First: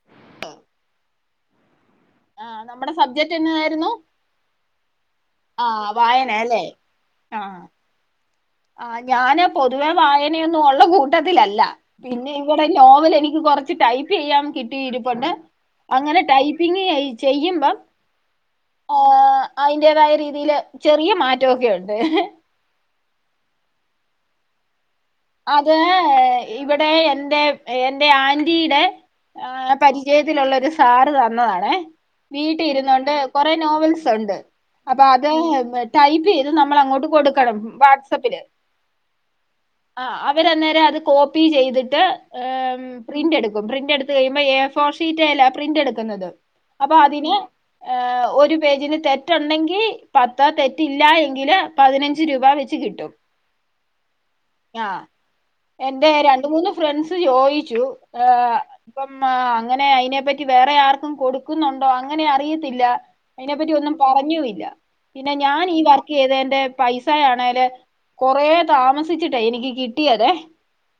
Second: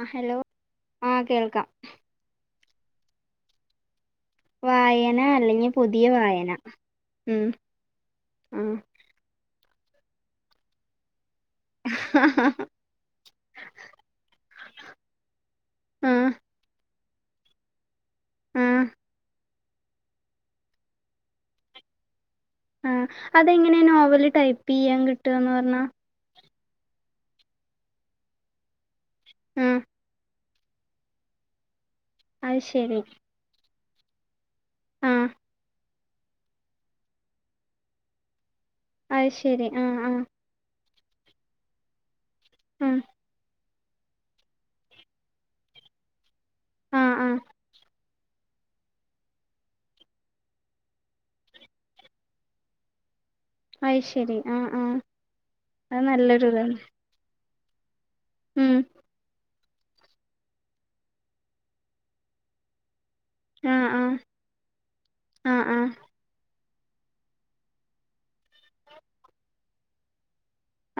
ആ ഹലോ ആ കേൾക്കാം ആഹ് നമ്മുടെ സബ്ജക്ട് എന്നാ ആയിരുന്നു വായന അല്ലെങ്കി പുതിയ വായന ഉം ആഹ് ആഹ് ആഹ് ഞാന് പൊതുവെ വായനയൊന്നും ഉള്ള കൂട്ടത്തിലല്ല. പിന്നെ ഇവടെ നോവൽ എനിക്ക് കുറച്ച് ടൈപ്പെയ്യാൻ കിട്ടിയിരുപ്പുണ്ട്. ആ അങ്ങനെ ടൈപ്പിങ് എയ് ചെയ്യുമ്പം ആഹ്. അയിന്റേതായ രീതിയില് ചെറിയ മാറ്റമൊക്കെ ഉണ്ട്. ആഹ് അതെങ്ങനെ നോവൽ ടൈപ്പിയ്യാൻ കി അത് ഇവിടെ എന്റെ എൻ്റെ ആന്റീടെ ആ പരി ചയത്തിലുള്ള ഒരു സാറ് തന്നതാണെ. അത് വീട്ടി ശരി ഇരുന്നോണ്ട് കൊറെ നോവൽസ് ഉണ്ട്. അപ്പൊ ആ അത് ടൈപ്പ് ചെയ്ത് നമ്മൾ അങ്ങോട്ട് കൊടുക്കണം വാട്സപ്പില് അത് ശരി ആ ആ അവരന്നേരം അത് കോപ്പി ചെയ്തിട്ട് ഉം പ്രിന്റ് എടുക്ക പ്രിന്റ് എടുത്ത് കഴിയുമ്പോൾ എഫൗർ ഷീറ്റ് യാലെ പ്രിന്റ് എടുക്കുന്നത് അപ്പോ ആ ആ അതിന് ഒരു പേജിന് തെറ്റ ഉണ്ടെങ്കിൽ പത്ത് തെറ്റ് ഇല്ല എങ്കില് പതിനഞ്ച് രൂപ വെച്ച് കിട്ടും അത് ശരി ആ ആ അത് എന്റെ രണ്ട നല്ലൊരു മൂന്ന് ഇതാണ് ഫ്രണ്ട്സ് ചോയിച്ചു ഉം അപ്പോ അങ്ങനെ അയിനെ പറ്റി വേറെ ആർക്കും കൊടുക്കുന്നുണ്ടോ അങ്ങനെ അറിയത്തില്ല അയിനെപ്പറ്റി ആ ഒന്നും ആ പറഞ്ഞൂല്ല പിന്നെ ആ ഞാൻ ആ ഈ വർക്ക് ചെയ്തേന്റെ പൈസയാണെല് കൊറേ താമസിച്ചിട്ടേ എനിക്ക് കിട്ടിയതെ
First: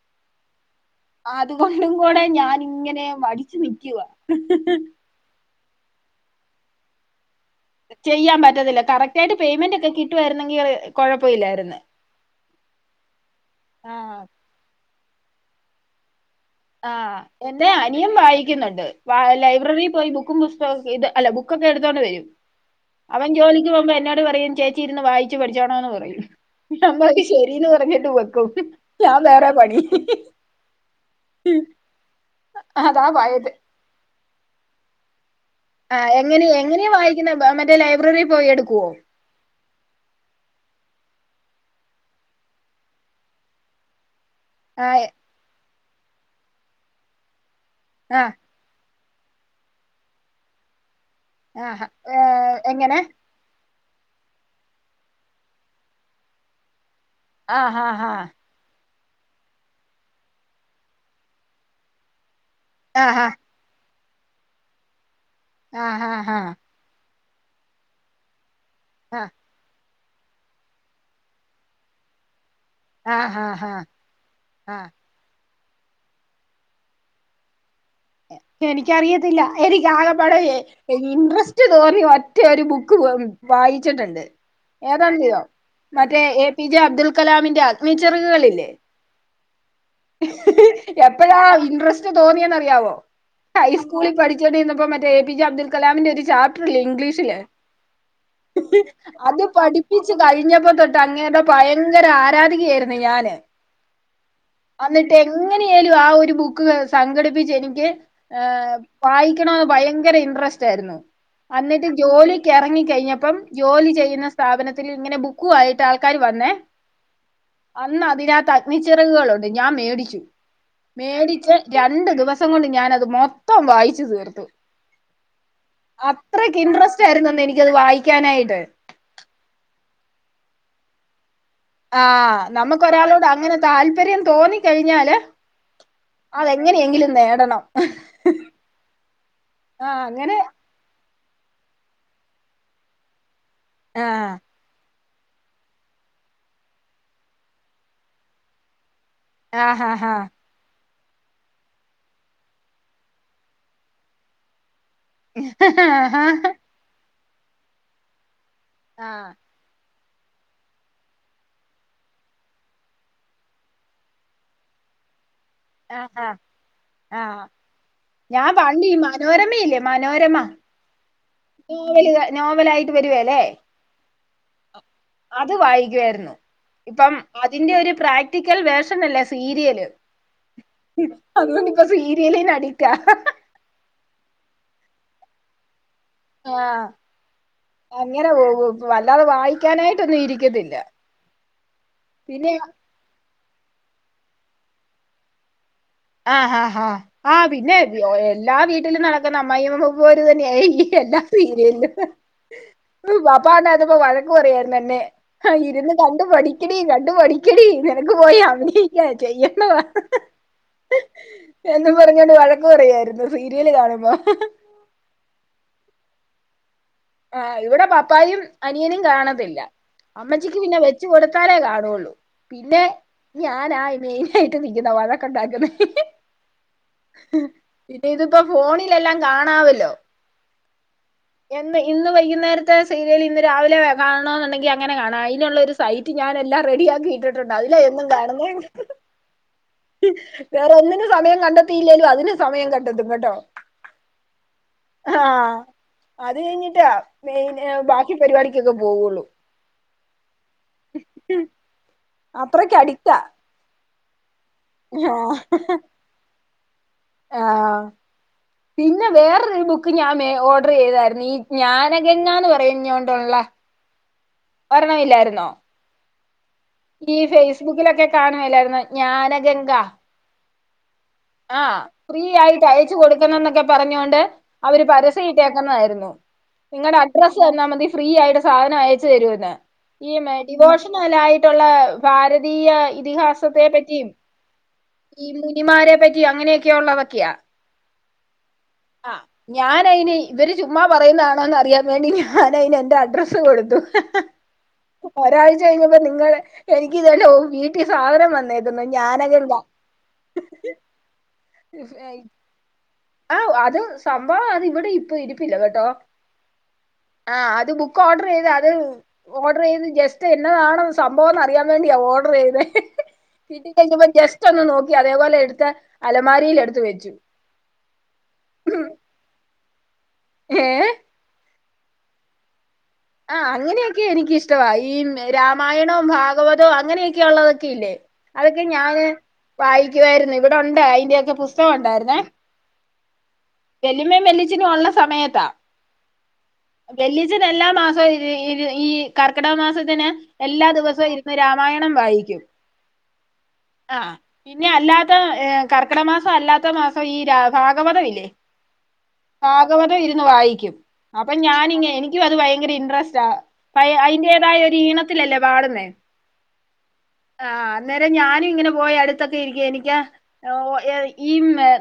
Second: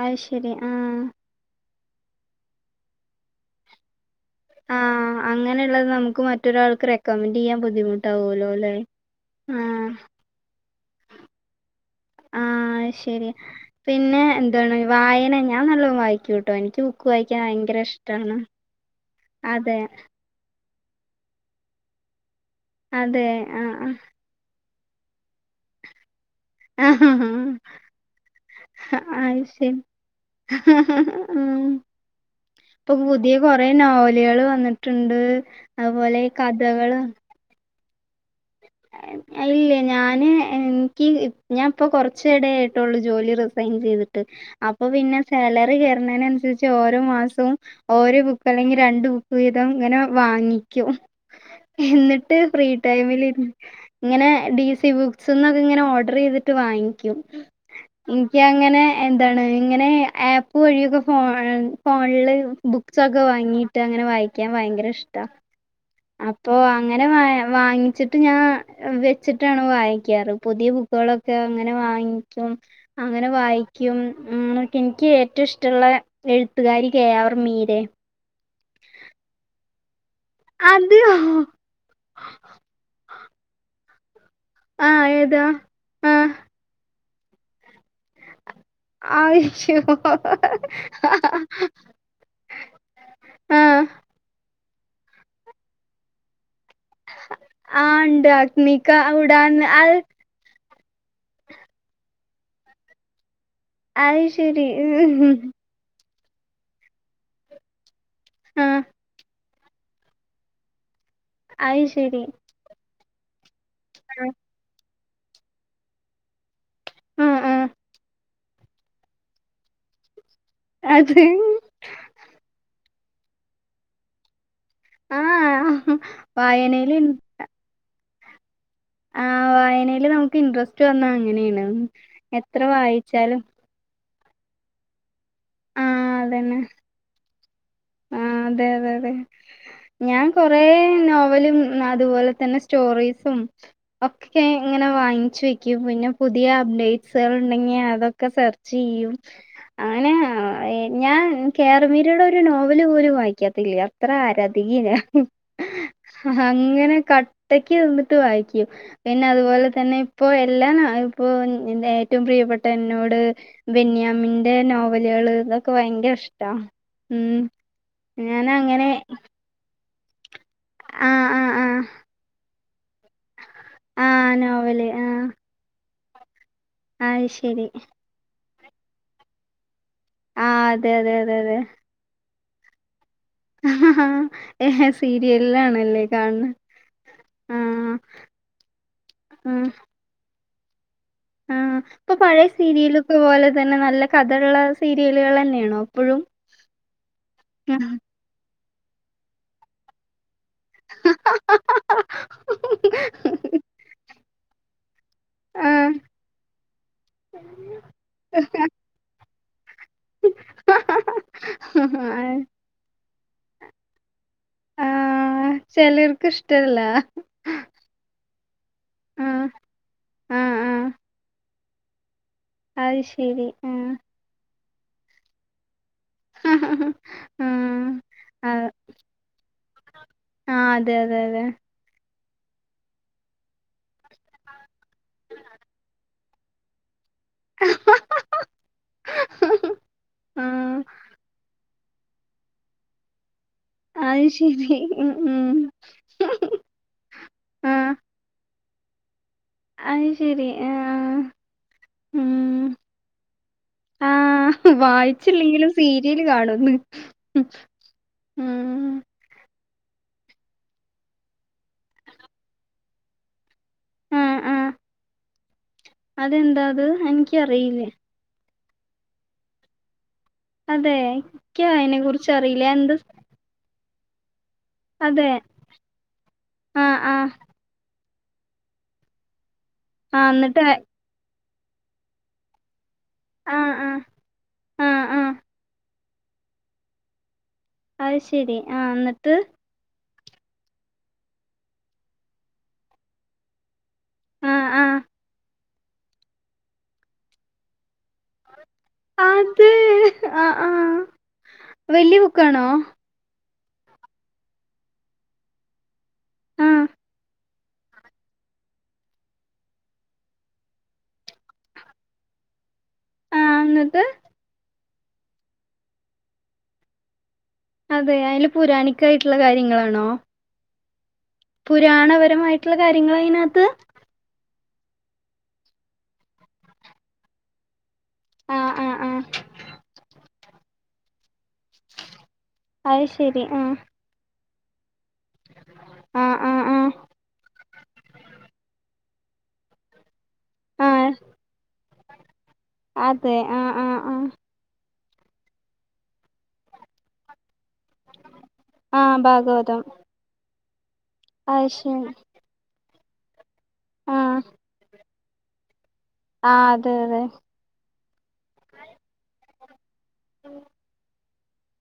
അ ത് ശരി ആഹ് അതുകൊണ്ടും കൂടെ ഞാൻ ഇങ്ങനെ മടിച്ചു നിക്കുവാ ആ അങ്ങനെയുള്ളത് നമുക്ക് മറ്റൊരാൾക്ക് റെക്കമെന്റ് ചെയ്യാൻ പോലും ചെയ്യാൻ പറ്റത്തില്ല കറക്റ്റ് ആയിട്ട് പേയ്മെന്റ് ഒക്കെ കിട്ടുവായിരുന്നെങ്കിൽ കൊഴപ്പ ഇല്ലായിരുന്നു ആഹ ശെരി പിന്നെ എന്താണ് വായന ഞാൻ നല്ല വായിക്കും ആ എന്റെ അനിയൻ വായിക്കുന്നുണ്ട് അതെ ലൈബ്രറിൽ പോയി ബുക്ക് ബുക്കും പുസ്തക അല്ല ബുക്കൊക്കെ എടുത്തോണ്ട് വരും അതെ അവൻ ജോലിക്ക് പോമ്പോ ആഹ് എന്നോട് പറയും ചേച്ചി യിരുന്ന് വായിച്ചു പഠിച്ചോണം എന്ന് പറയും നമ്മള് ആഹ് ശരീന്ന് പറഞ്ഞിട്ട് വെക്കും ഞാൻ അത് വേറെ ശരി പണി ഉം ഇപ്പൊ അതാ പുതിയ ഭയത് കൊറേ നോവലുകൾ വന്നിട്ടുണ്ട് ഏഹ് അതുപോലെ എങ്ങനെ എങ്ങനെയ കഥകള് വായിക്കുന്നെ മറ്റേ ലൈബ്രറിയിൽ പോയി എടുക്കുമോ അല്ല ഞാന് എനിക്ക് ഞൻ ഇപ്പൊ കുറച്ചു ഇട ആയിട്ടൊള്ളൂ ജോലി റിസൈൻ ചെയ്തിട്ട് അപ്പൊ ആ പിന്നെ സാലറി കയറണേനനുസരിച്ച് ഓരോ മാസവും ആ ഓരോ ബുക്ക് അല്ലെങ്കിൽ രണ്ടു ബുക്ക് വീതം ഇങ്ങനെ വാങ്ങിക്കും ആ എന്നിട്ട് ഫ്രീ എങ്ങനെ ടൈമില് ഇരുന്ന് ഇങ്ങനെ ഡി സി ബുക്സ്ന്നൊക്കെ ഇങ്ങനെ ഓർഡർ ചെയ്തിട്ട് വാങ്ങിക്കും ആ ഹാ ഹാ എനിക്ക് ഇങ്ങനെ എന്താണ് ഇങ്ങനെ ആപ്പ് വഴിയൊക്കെ ഫോ ഫോണില് ബുക്സൊക്കെ ആഹാ വാങ്ങീട്ട് അങ്ങനെ വായിക്കാൻ ഭയങ്കര ഇഷ്ടാ ആഹാ ഹാ അപ്പൊ വാ ഇങ്ങനെ വാങ്ങിച്ചിട്ട് ഞാൻ ആ വെച്ചിട്ട് വായിക്കാറ് പുതിയ ബുക്കുകളൊക്കെ അങ്ങനെ വാങ്ങിക്കും അങ്ങനെ ആഹാ ഹാ വായിക്കും ആ എനിക്ക് ഏറ്റവും ഇഷ്ടം ഇഷ്ട്ടമുള്ള എഴുത്തുകാരി കെ ആർ മീരയാ എനിക്കറിയത്തില്ല എനിക്ക് ആക പാടേ അത് ഇൻട്രസ്റ്റ് റ്റ് തോന്നി ഒറ്റ ഒരു ബുക്ക് വായിച്ചിട്ടുണ്ട് ഏതാ അറിയോ മറ്റേ ആ എ പി ജെ അബ്ദുൾ കലാമിന്റെ അഗ്നി ചെറകുകളില്ലേ എപ്പഴാ ഇൻട്രസ്റ്റ് തോന്നിയേ ന്ന് അറിയാവോ ഹൈസ്കളിൽ പഠിച്ചുകോണ്ട് ഇരുന്നപ്പോ മറ്റേ എ പി ജെ അബ്ദുൽ കലാമിന്റെ ഒരു ചാപറ്റർ ഇല്ലേ ഇംഗ്ലീഷ് ന് അത് പഠിപ്പിച്ച കഴിഞ്ഞപ്പോ തൊട്ട് അങ്ങേര്ടെ ഭയങ്കര ആരാധികയായിരുന്നു ഞാന് അത് ശരി ഉം എങ്ങനെയേലും ആ ഒരു ബുക്ക് സംഘടിപ്പിച്ച് എനിക്ക് ആ വായി ക്കണന്ന് ഭയങ്കര ഇൻട്രസ്റ്റ് ആയിരുന്നു എന്നിട്ട് അയ്ശരി ജോലിക്ക് എറങ്ങി കഴിഞ്ഞപ്പം ജോലി ചെയ്യുന്ന സ്ഥാപനത്തില് ഇങ്ങനെ ബുക്ക് ആയിട്ട് ആൾക്കാര് വന്നേ ആ ആ അന്ന് അതിനാത്ത് അഗ്നിച്ചിറകുകളുണ്ട് ഞാൻ മേടിച്ചു അത് മേടിച്ച് രണ്ടു ദിവസം കൊണ്ട് ഞാനത് മൊത്തം വായിച്ചു തീർത്തു ആ അത്രക്ക് വായനയിൽ ഇൻട്രസ്റ്റ് ഇൻ ആയിരുന്നെന്നെ എനിക്കത് വായിക്കാനായിട്ട് ആഹ് വായനേല് നമുക്ക് ഇൻട്രസ്റ്റ് വന്നാ അങ്ങനെയാണ് ആഹ് എത്ര നമുക്ക് ഒരാളോട് വായിച്ചാലും അങ്ങനെ താല്പര്യം തോന്നിക്കഴിഞ്ഞാല് ആ അതന്നെ അതെങ്ങനെയെങ്കിലും നേടണം ആ അതെ അതെ അതെ ആഹ് ഞാൻ അങ്ങനെ കൊറേ നോവലും അതുപോലെ തന്നെ സ്റ്റോറീസും ആഹ് ഒക്കെ ഇങ്ങനെ വാങ്ങിച്ചു വെക്കും പിന്നെ പുതിയ അപ്ഡേറ്റ്സുകൾ ഉണ്ടെങ്കിൽ അതൊക്കെ സർച്ച് ചെയ്യും ആഹ് ഹാ അങ്ങനെ ഹാ ഞാൻ കേ ആർ മീരയുടെ ഒരു നോവല് പോലും വായിക്കാത്തെ ഇല്ല അത്ര ആരാതികയാ ഞാൻ ആഹ് അങ്ങനെ ക ട്ടക്ക് നിന്നിട്ട് വായിക്കും പിന്നെ അത്പോലെ തന്നെ ഇപ്പൊ എല്ലാം നാ ഇപ്പൊ എന്ത ഏറ്റൊ പ്രിയപ്പെട്ട എന്നോട് ബെന്യാമിന്റെ നോവലേള് ആഹ് ആഹ് ആഹ് ഞാൻ വണ്ടി മനോരമയില്ലെ മനോരമ ആ ആ ആ നോവല് നോവലിയിട്ട് വരുവേലെ ആഹ് നോവല് ആഹ് അത് വായിക്കുവായിരുന്നു. ഇപ്പം ശരി അതിന്റെ ഒരു പ്രാക്ടിക്കൽ വേർഷനല്ലെ സീരിയല് ആ അതെ അതെ അതെ അതെ അന്ന്ട്ട്പ്പൊ സീരിയലിന് അടിപ്റ്റ ഏഹ് സീരിയൽ ആണല്ലെ ആഹ് അങ്ങനെ പോവും വല്ലാതെ ആഹ് വായിക്കാനായിട്ടൊന്നും ഇരിക്കത്തില്ല ആഹ് ഇപ്പൊ പഴയ പിന്നെ സീരിയലൊക്കെ പോലെ തന്നെ നല്ല കഥള്ള സീരിയല്കളെന്നേണൊ ആഹ് ആഹ് ആഹ് ആഹ് പിന്നെ എല്ലാ വീട്ട്ലും നടക്ക്ന്ന അമ്മായിയമ്മ പോര് തന്നെ ആയി എല്ലാ സീരിയേലും വാപ്പാന്നറഞപ്പ വഴക്ക് പറയാർന്നു എന്നെ ആഹ് ഇരുന്ന് കണ്ടു പഠിക്കടീ കണ്ടു പഠിക്കടീ നിനക്ക് പോയി അഭിനയിക്കാ ചെയ്യണമ എന്നും പറഞ്ഞോണ്ട് ആഹ് വഴക്ക് പറായ്രുന്നു സീരീല് കാണുമ്പൊ ആഹ് ചിലേർക്ക് ഇഷ്ടല്ലാ ആഹ് ഇവടെ പപ്പായും അനിയനും ആഹ് കാണത്തില്ല. ആഹ് അമ്മച്ചിക്ക് പിന്നെ ആഹ് വെച്ച് കൊട്ത്താലെ കാണൊള്ളു പിന്നെ അത് ശരി ഞാനാ ആഹ് മെയിനായിട്ട് നിക്ക്ന്നെ വഴക്ക് ഉണ്ടാക്ക്ന്നെ ആഹ് ആഹ് പിന്നെ ഇതിപ്പൊ ഫോണിലെല്ലാം കാണാവല്ലൊ ആഹ് അതെ അതെ അതെ എന്ന് ഇന്ന് വൈകുന്നേര്ത്തെ സീര്യേല് ഇന്ന് രാവിലെ കാണൊ ന്ന്ണ്ടെങ്കി അങ്ങനെ കാണ അയിനുള്ളൊര് സീ സൈറ്റ് ഞാനെല്ലാ റെഡിയാക്കി അതിലെ എന്നും കാണുന്നെ വേറെ ആഹ് ഒന്നിനും സമയം കണ്ട ത്തീലേലും അതിന് സമയം കണ്ടെത്തും കെട്ടോ അയ് ശരി ഉം ഉം അത് കഴിഞ്ഞ്ട്ടാ മെയിൻ ഏഹ് ബാക്കി പരിപാടികൊക്കെ പോവൊള്ളു അയ് ശരി ആഹ് ഉം അത്രക്ക് അടിക്റ്റ ആഹ് വായിച്ചില്ലെലും സീരിയല് കാണുന്ന് ആഹ് പിന്നെ വേറൊര് ബുക്ക് ഞാൻ മേ ഓഡ്രീതാര്ന്നു ഈ ഞാനഗങ്ങാന്ന് പറയഞ്ഞോണ്ട്ള്ള ഒരെണ്ണമില്ലായിര്ന്നൊ അതെ എന്താ ഈ ഫെയ്സ്ബുക്കിലൊക്കെ കാണാൻ ഇല്ലായിരുന്നൊ ജ്ഞാനഗംഗ അതേയ് ആഹ് ഫ്രീ ആയിട്ട് അയച്ച് കൊട് ന്നൊക്കെ പറഞ്ഞോണ്ട് അവര് പരസ്യം അതെ ഇട്ടേക്ക്ന്നായിരുന്നു നിങ്ങടെ ആഹ് ആഹ് അഡ്രസ്സ് തന്നാ മതി ഫ്രീ ആയിട്ട് സാധനം അയച്ച് തരുവെന്ന് ഈ ആഹ് എന്നിട്ട് മെഡിവോഷൻ ലായിട്ടുള്ളാ ഭാരതീയ്യ ഇ ഇതിഹാസത്തെ ആഹ് ആഹ് പറ്റീം ആഹ് ഈ ആഹ് മുനിമാരെ പറ്റിയും അങ്ങനെയറി ള്ളതൊക്കെയാ അത് ശരി ആഹ് ഇന്ന്ട്ട് ഞാനയിന് ഇവര് ചുമ്മാ പറയുന്നാണോന്ന് അറിയാൻ വേണ്ടി ഞാനയിന് എന്റെ അഡ്രസ്സ് കൊട്ത്തു... ആഹ് ആഹ് ഒരാഴ്ച കഴിഞ്ഞപ്പൊ നിങ്ങടെ എനിക്കിതെന്റെ ഓ വീട്ടി സാധനം വന്നു അത് ആഹ് ആഹ് വെല്യ ബുക്കാണൊ ആഹ് അത് സംഭവം അത് ഇവടെ ഇപ്പൊ ഇരിപ്പില്ല കെട്ടൊ ആഹ് ആഹ് അത് ബുക്ക് ഓർഡർ ചെയ്ത് അത് ഓർഡർ ചെയ്ത് ജസ്റ്റ് എന്നതാണ് സംഭവം എന്ന് അറിയാൻ വേണ്ടിയാ ഓർഡർ ചെയ്തത് ആഹ് കിട്ടി എന്നിട്ട് കഴിഞ്ഞപ്പൊ ജസ്റ്റൊന്ന് നോക്കി അതേപോലെ എട്ത്ത് അലമാരീലെടുത്ത് വെച്ചു അതേ അതില് പുരാണിക്കായിട്ട്ള്ള കാര്യങ്ങളാണോ ഏഹ് പുരാണപരമായിട് ട്ടുള്ള കാര്യങ്ങള് ആ അങ്ങനെയൊക്കെ എനിക്കിഷ്ടവാ ഈ രാമായണോം ഭാഗവതോം അങ്ങനെയൊക്കെയൊള്ളതൊക്കെയില്ലേ അതൊക്കെ ആഹ് ആഹ് ഞാന് ആഹ് വായിക്കുവായിരുന്നു ഇവിടൊണ്ട് അയിന്റെയൊക്കെ പുസ്ത കം ഒണ്ടായിരുന്നേ അത് ശരി ആ വെല്ലിമ്മേം വെല്ലിച്ചനും ഒള്ള സമയത്താ, ആ ആ ആ വെല്ലിച്ചനെല്ലാ മാസ് ഇപ്പ ഈ ഈ കർക്കിടക മാസത്തിന് എല്ലാ ആ ദിവസവും ഇരുന്ന് രാമായണം വായിക്കും അതെ ആ ആ ആഹ് ആ പിന്നെ അല്ലാതെ കർക്കിടമാസം അല്ലാത്ത മാസം ഈ രാ ഭാഗവതം ഇല്ലേ ഭാഗവതം ഇരു ന്നു വായിക്കും അപ്പ അത് ഞാനിങ്ങ ശരി എനിക്കും അതു ഭയങ്കര ഇന്ട്രെസ്റ്റാ അയ് ആ അയിന്റെതായ ഒരീണ ത്തിയല്ലേ പാടുന്നേ ആ അതെ അതെ ആ അന്നേരം ഞാനും ഇങ്ങനെ പോയി അടുത്തൊക്കെ ഇരിക്കും എനിക്ക് ആ ഒ ഈ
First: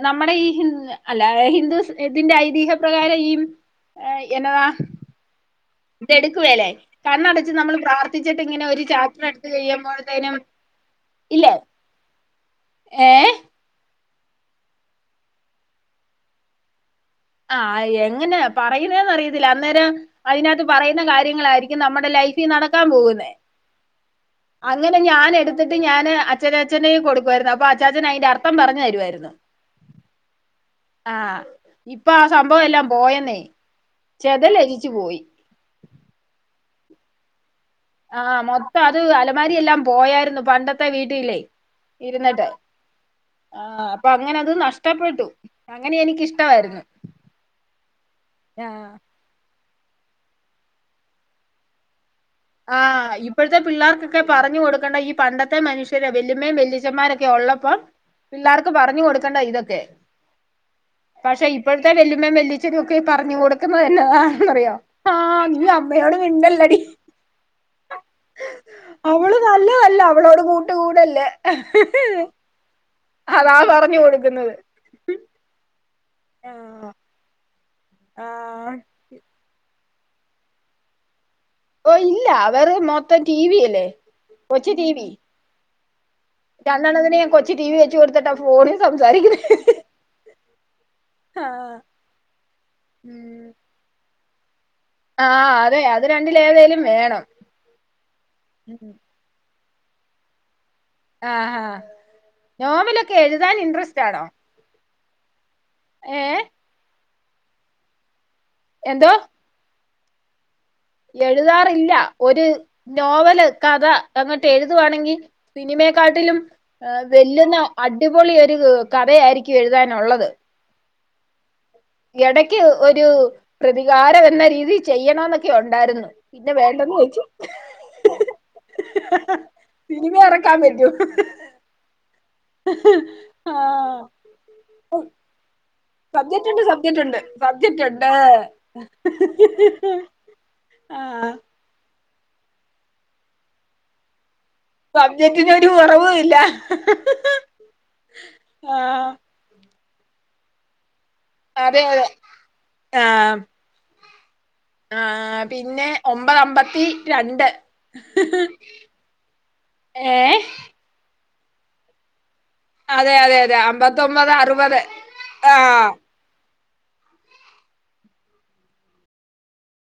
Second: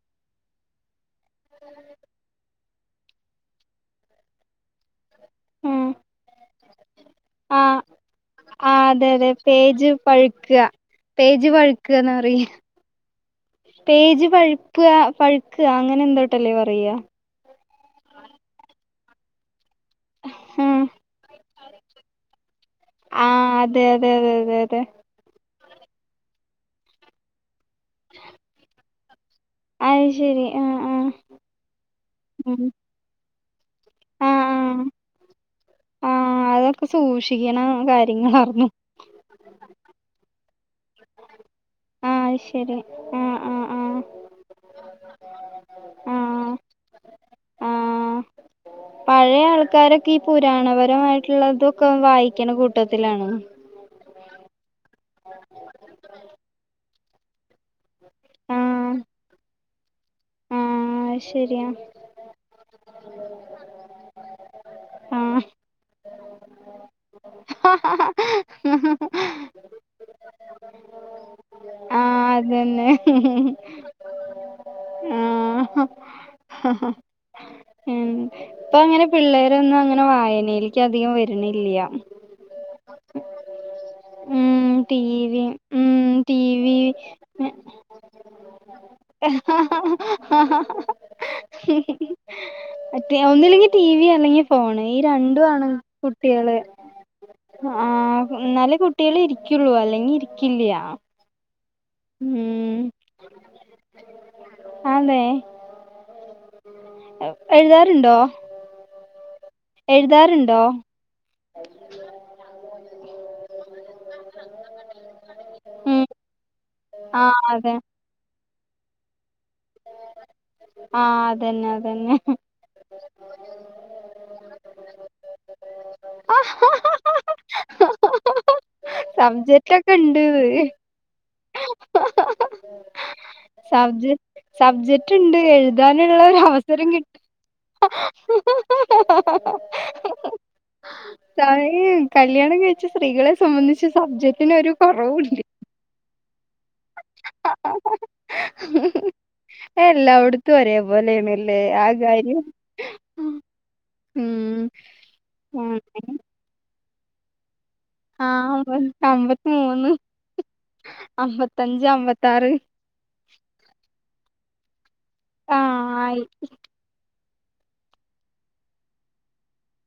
നമ്മടെയീ ഹിന്ദ അല്ല ഹിന്ദുസ് ഇതിന്റെ ഐതിഹ്യം പ്രകാരം ഈ എന്നതാ ഉം ഇതെടുക്കുവേലേ, കണ്ണടച്ച് ആ നമ്മൾ പ്രാർത്ഥിച്ചിട്ട് ഇങ്ങനെ ആ ഒരു അതെ അതെ ചാപ്റ്ററെടുത്ത് പേജ് കഴിയുമ്പോഴത്തേനും പഴുക്കുക പേജ് ഇല്ലേ വഴുക്കുക എന്ന് പറയും. ഏ പേജ് വഴുക്കുക പഴുക്കുക അങ്ങനെ എന്തോട്ടല്ലേ പറയ ആ എങ്ങനെയാ പറയുന്നേന്നറിയത്തില്ല അന്നേരം അതിനകത്ത് ആ പറയുന്ന കാര്യങ്ങളായിരിക്കും നമ്മുടെ ലൈഫ് ഇ നടക്കാൻ ആ പോകുന്നെ അതെ അതെ അതെ അതെ അതെ അങ്ങനെ ഞൻ എടു ട്ടു ഞാന് അച്ഛന അച്ഛന്റെയ് കൊടുക്കുവായിരുന്നു അപ്പൊ അച്ചാഛൻ അയിന്റെ അർത്ഥം പറഞ്ഞു തരുവായിരുന്നു. അത് ശരി ആ ആ ഇപ്പ ആ ഉം സംഭവം എല്ലാം പോയെന്നേ ആ ആ ചെതലരിച്ചു പോയി ആ അതൊക്കെ സൂക്ഷിക്കണ ആഹ് കാര്യങ്ങളാരുന്നു മൊത്തം അത് അലമാരിയെല്ലാം പോയാരുന്നു പണ്ടത്തെ വീട്ടിലേ ആ അത് ശരി ആ അപ്പങ്ങനെ അത് നഷ്ടപ്പെട്ടു അങ്ങനെ ആ എനിക്കിഷ്ടവാരുന്നു ആ രാ പഴയ ആൾക്കാരൊക്കെ ഈ പുരാണപരമായിട്ടുള്ളതൊക്കെ വായിക്കണ കൂട്ടത്തിലാണ്. പിള്ളാർക്കൊക്കെ പറഞ്ഞു കൊടുക്കണ്ട ഈ പണ്ടത്തെ മനുഷ്യര വെല്ലുമ്മേം വെല്ലിച്ചന്മാരൊക്കെ ഒള്ളപ്പം പിള്ളാർക്ക് ആഹ് പറഞ്ഞു കൊടുക്കണ്ടതാ ഇതൊക്കെ ആഹ് പക്ഷെ ശരിയാ ഇപ്പോഴത്തെ വെല്ലിമ്മേം വെല്ലി ച്ഛനൊക്കെ പറഞ്ഞു കൊടുക്കുന്നതെന്നതാന്നറിയോ ആ ആഹ് നീ അമ്മയോട് മിണ്ടല്ലടി. അവള് നല്ലതല്ല അവളോട് കൂട്ടു കൂടല്ലെ. ആഹ് അതന്നെ അതാ പറഞ്ഞ് കൊടുക്കുന്നത്. ആഹ് ആഹ് ആഹ് ഇപ്പങ്ങനെ പിള്ളേരൊന്നും അങ്ങനെ വായനയിലേക്ക് അധികം വര ഓ ഇല്ല അവര് മൊത്തം ടി വി അല്ലേ കൊച്ചു ടി വി. ഉം ടി വി രണ്ടെണ്ണത്തിനെ കൊച്ചു ടി വി വെച്ച് കൊടുത്തിട്ടാ ഫോണിൽ സംസാരിക്കുന്നത്. ആ ആ ആഹ് മറ്റേ ഉം ഒന്നുല്ലെങ്കി ടി വി അല്ലെങ്കി ഫോണ് ഈ രണ്ടു ആഹ് ആണ് അതെ അത് കുട്ടികള് രണ്ടിലേതേലും വേണം ആ ന്നാലേ ഉം. കുട്ടികളിരി ക്കുള്ളു അല്ലെങ്കി ഇരിക്കില്ലിയാ. ആഹാ നോവലൊക്കെ എഴുതാൻ ഇൻട്രസ്റ്റ് ആണൊ ആന്നേ. ഏഹ് എഴുതാറുണ്ടോ എന്തോ എഴുതാറ്ണ്ടോ എഴുതാറില്ല ഒരു നോവല് കഥ അങ്ങട്ട് എഴുതവാണെങ്കിൽ ഉം സിനിമയക്കാട്ടിലും ആഹ് വെല്ലുന്ന അതെ അടിപൊളി ഒരു കഥയായിരിക്കും എഴുതാനുള്ളത് ആഹ് അതന്നെ അതെ ഇടക്ക് ഒരു പ്രതികാരം എന്ന രീതിൽ ചെയ്യണം എന്നൊക്കെ ഉണ്ടായിരുന്നു പിന്നെ വേണ്ടന്ന് വെച്ചു സബ്ജക്റ്റ് ഒക്കെ സിനിമ ഇറക്കാൻ ഇണ്ട്ന്ന് പറ്റൂ ആഹ് സബ്ജക്ട് ഉണ്ട് എഴു താനുള്ള ഒരു സബ്ജക്റ്റുണ്ട് അവസരം കിട്ടും സബ്ജക്റ്റുണ്ട് സബ്ജക്റ്റുണ്ട് ആഹ് സമയി കല്യാണം കഴിച്ച സ്ത്രീകളെ സംബന്ധിച്ച് സബ്ജക്റ്റനൊരു സബ്ജക്റ്റിനൊരു കുറവു ഇല്ല ആഹ് എല്ലാവിടുത്തും ഒരേ പോലെണല്ലേ അതെ ആ അതെ കാര്യം ആഹ് ഉം ആഹ് പിന്നെ അങ്ങനെ. ഒമ്പത അമ്പത്തി രണ്ട് ആഹ് അമ്പ അമ്പത്തി മൂന്ന് ഏഹ് അമ്പത്തഞ്ച് അമ്പത്താറ് അതെ അതെ അതെ അമ്പത്തൊമ്പത് അറുപത് ആഹ് ആയി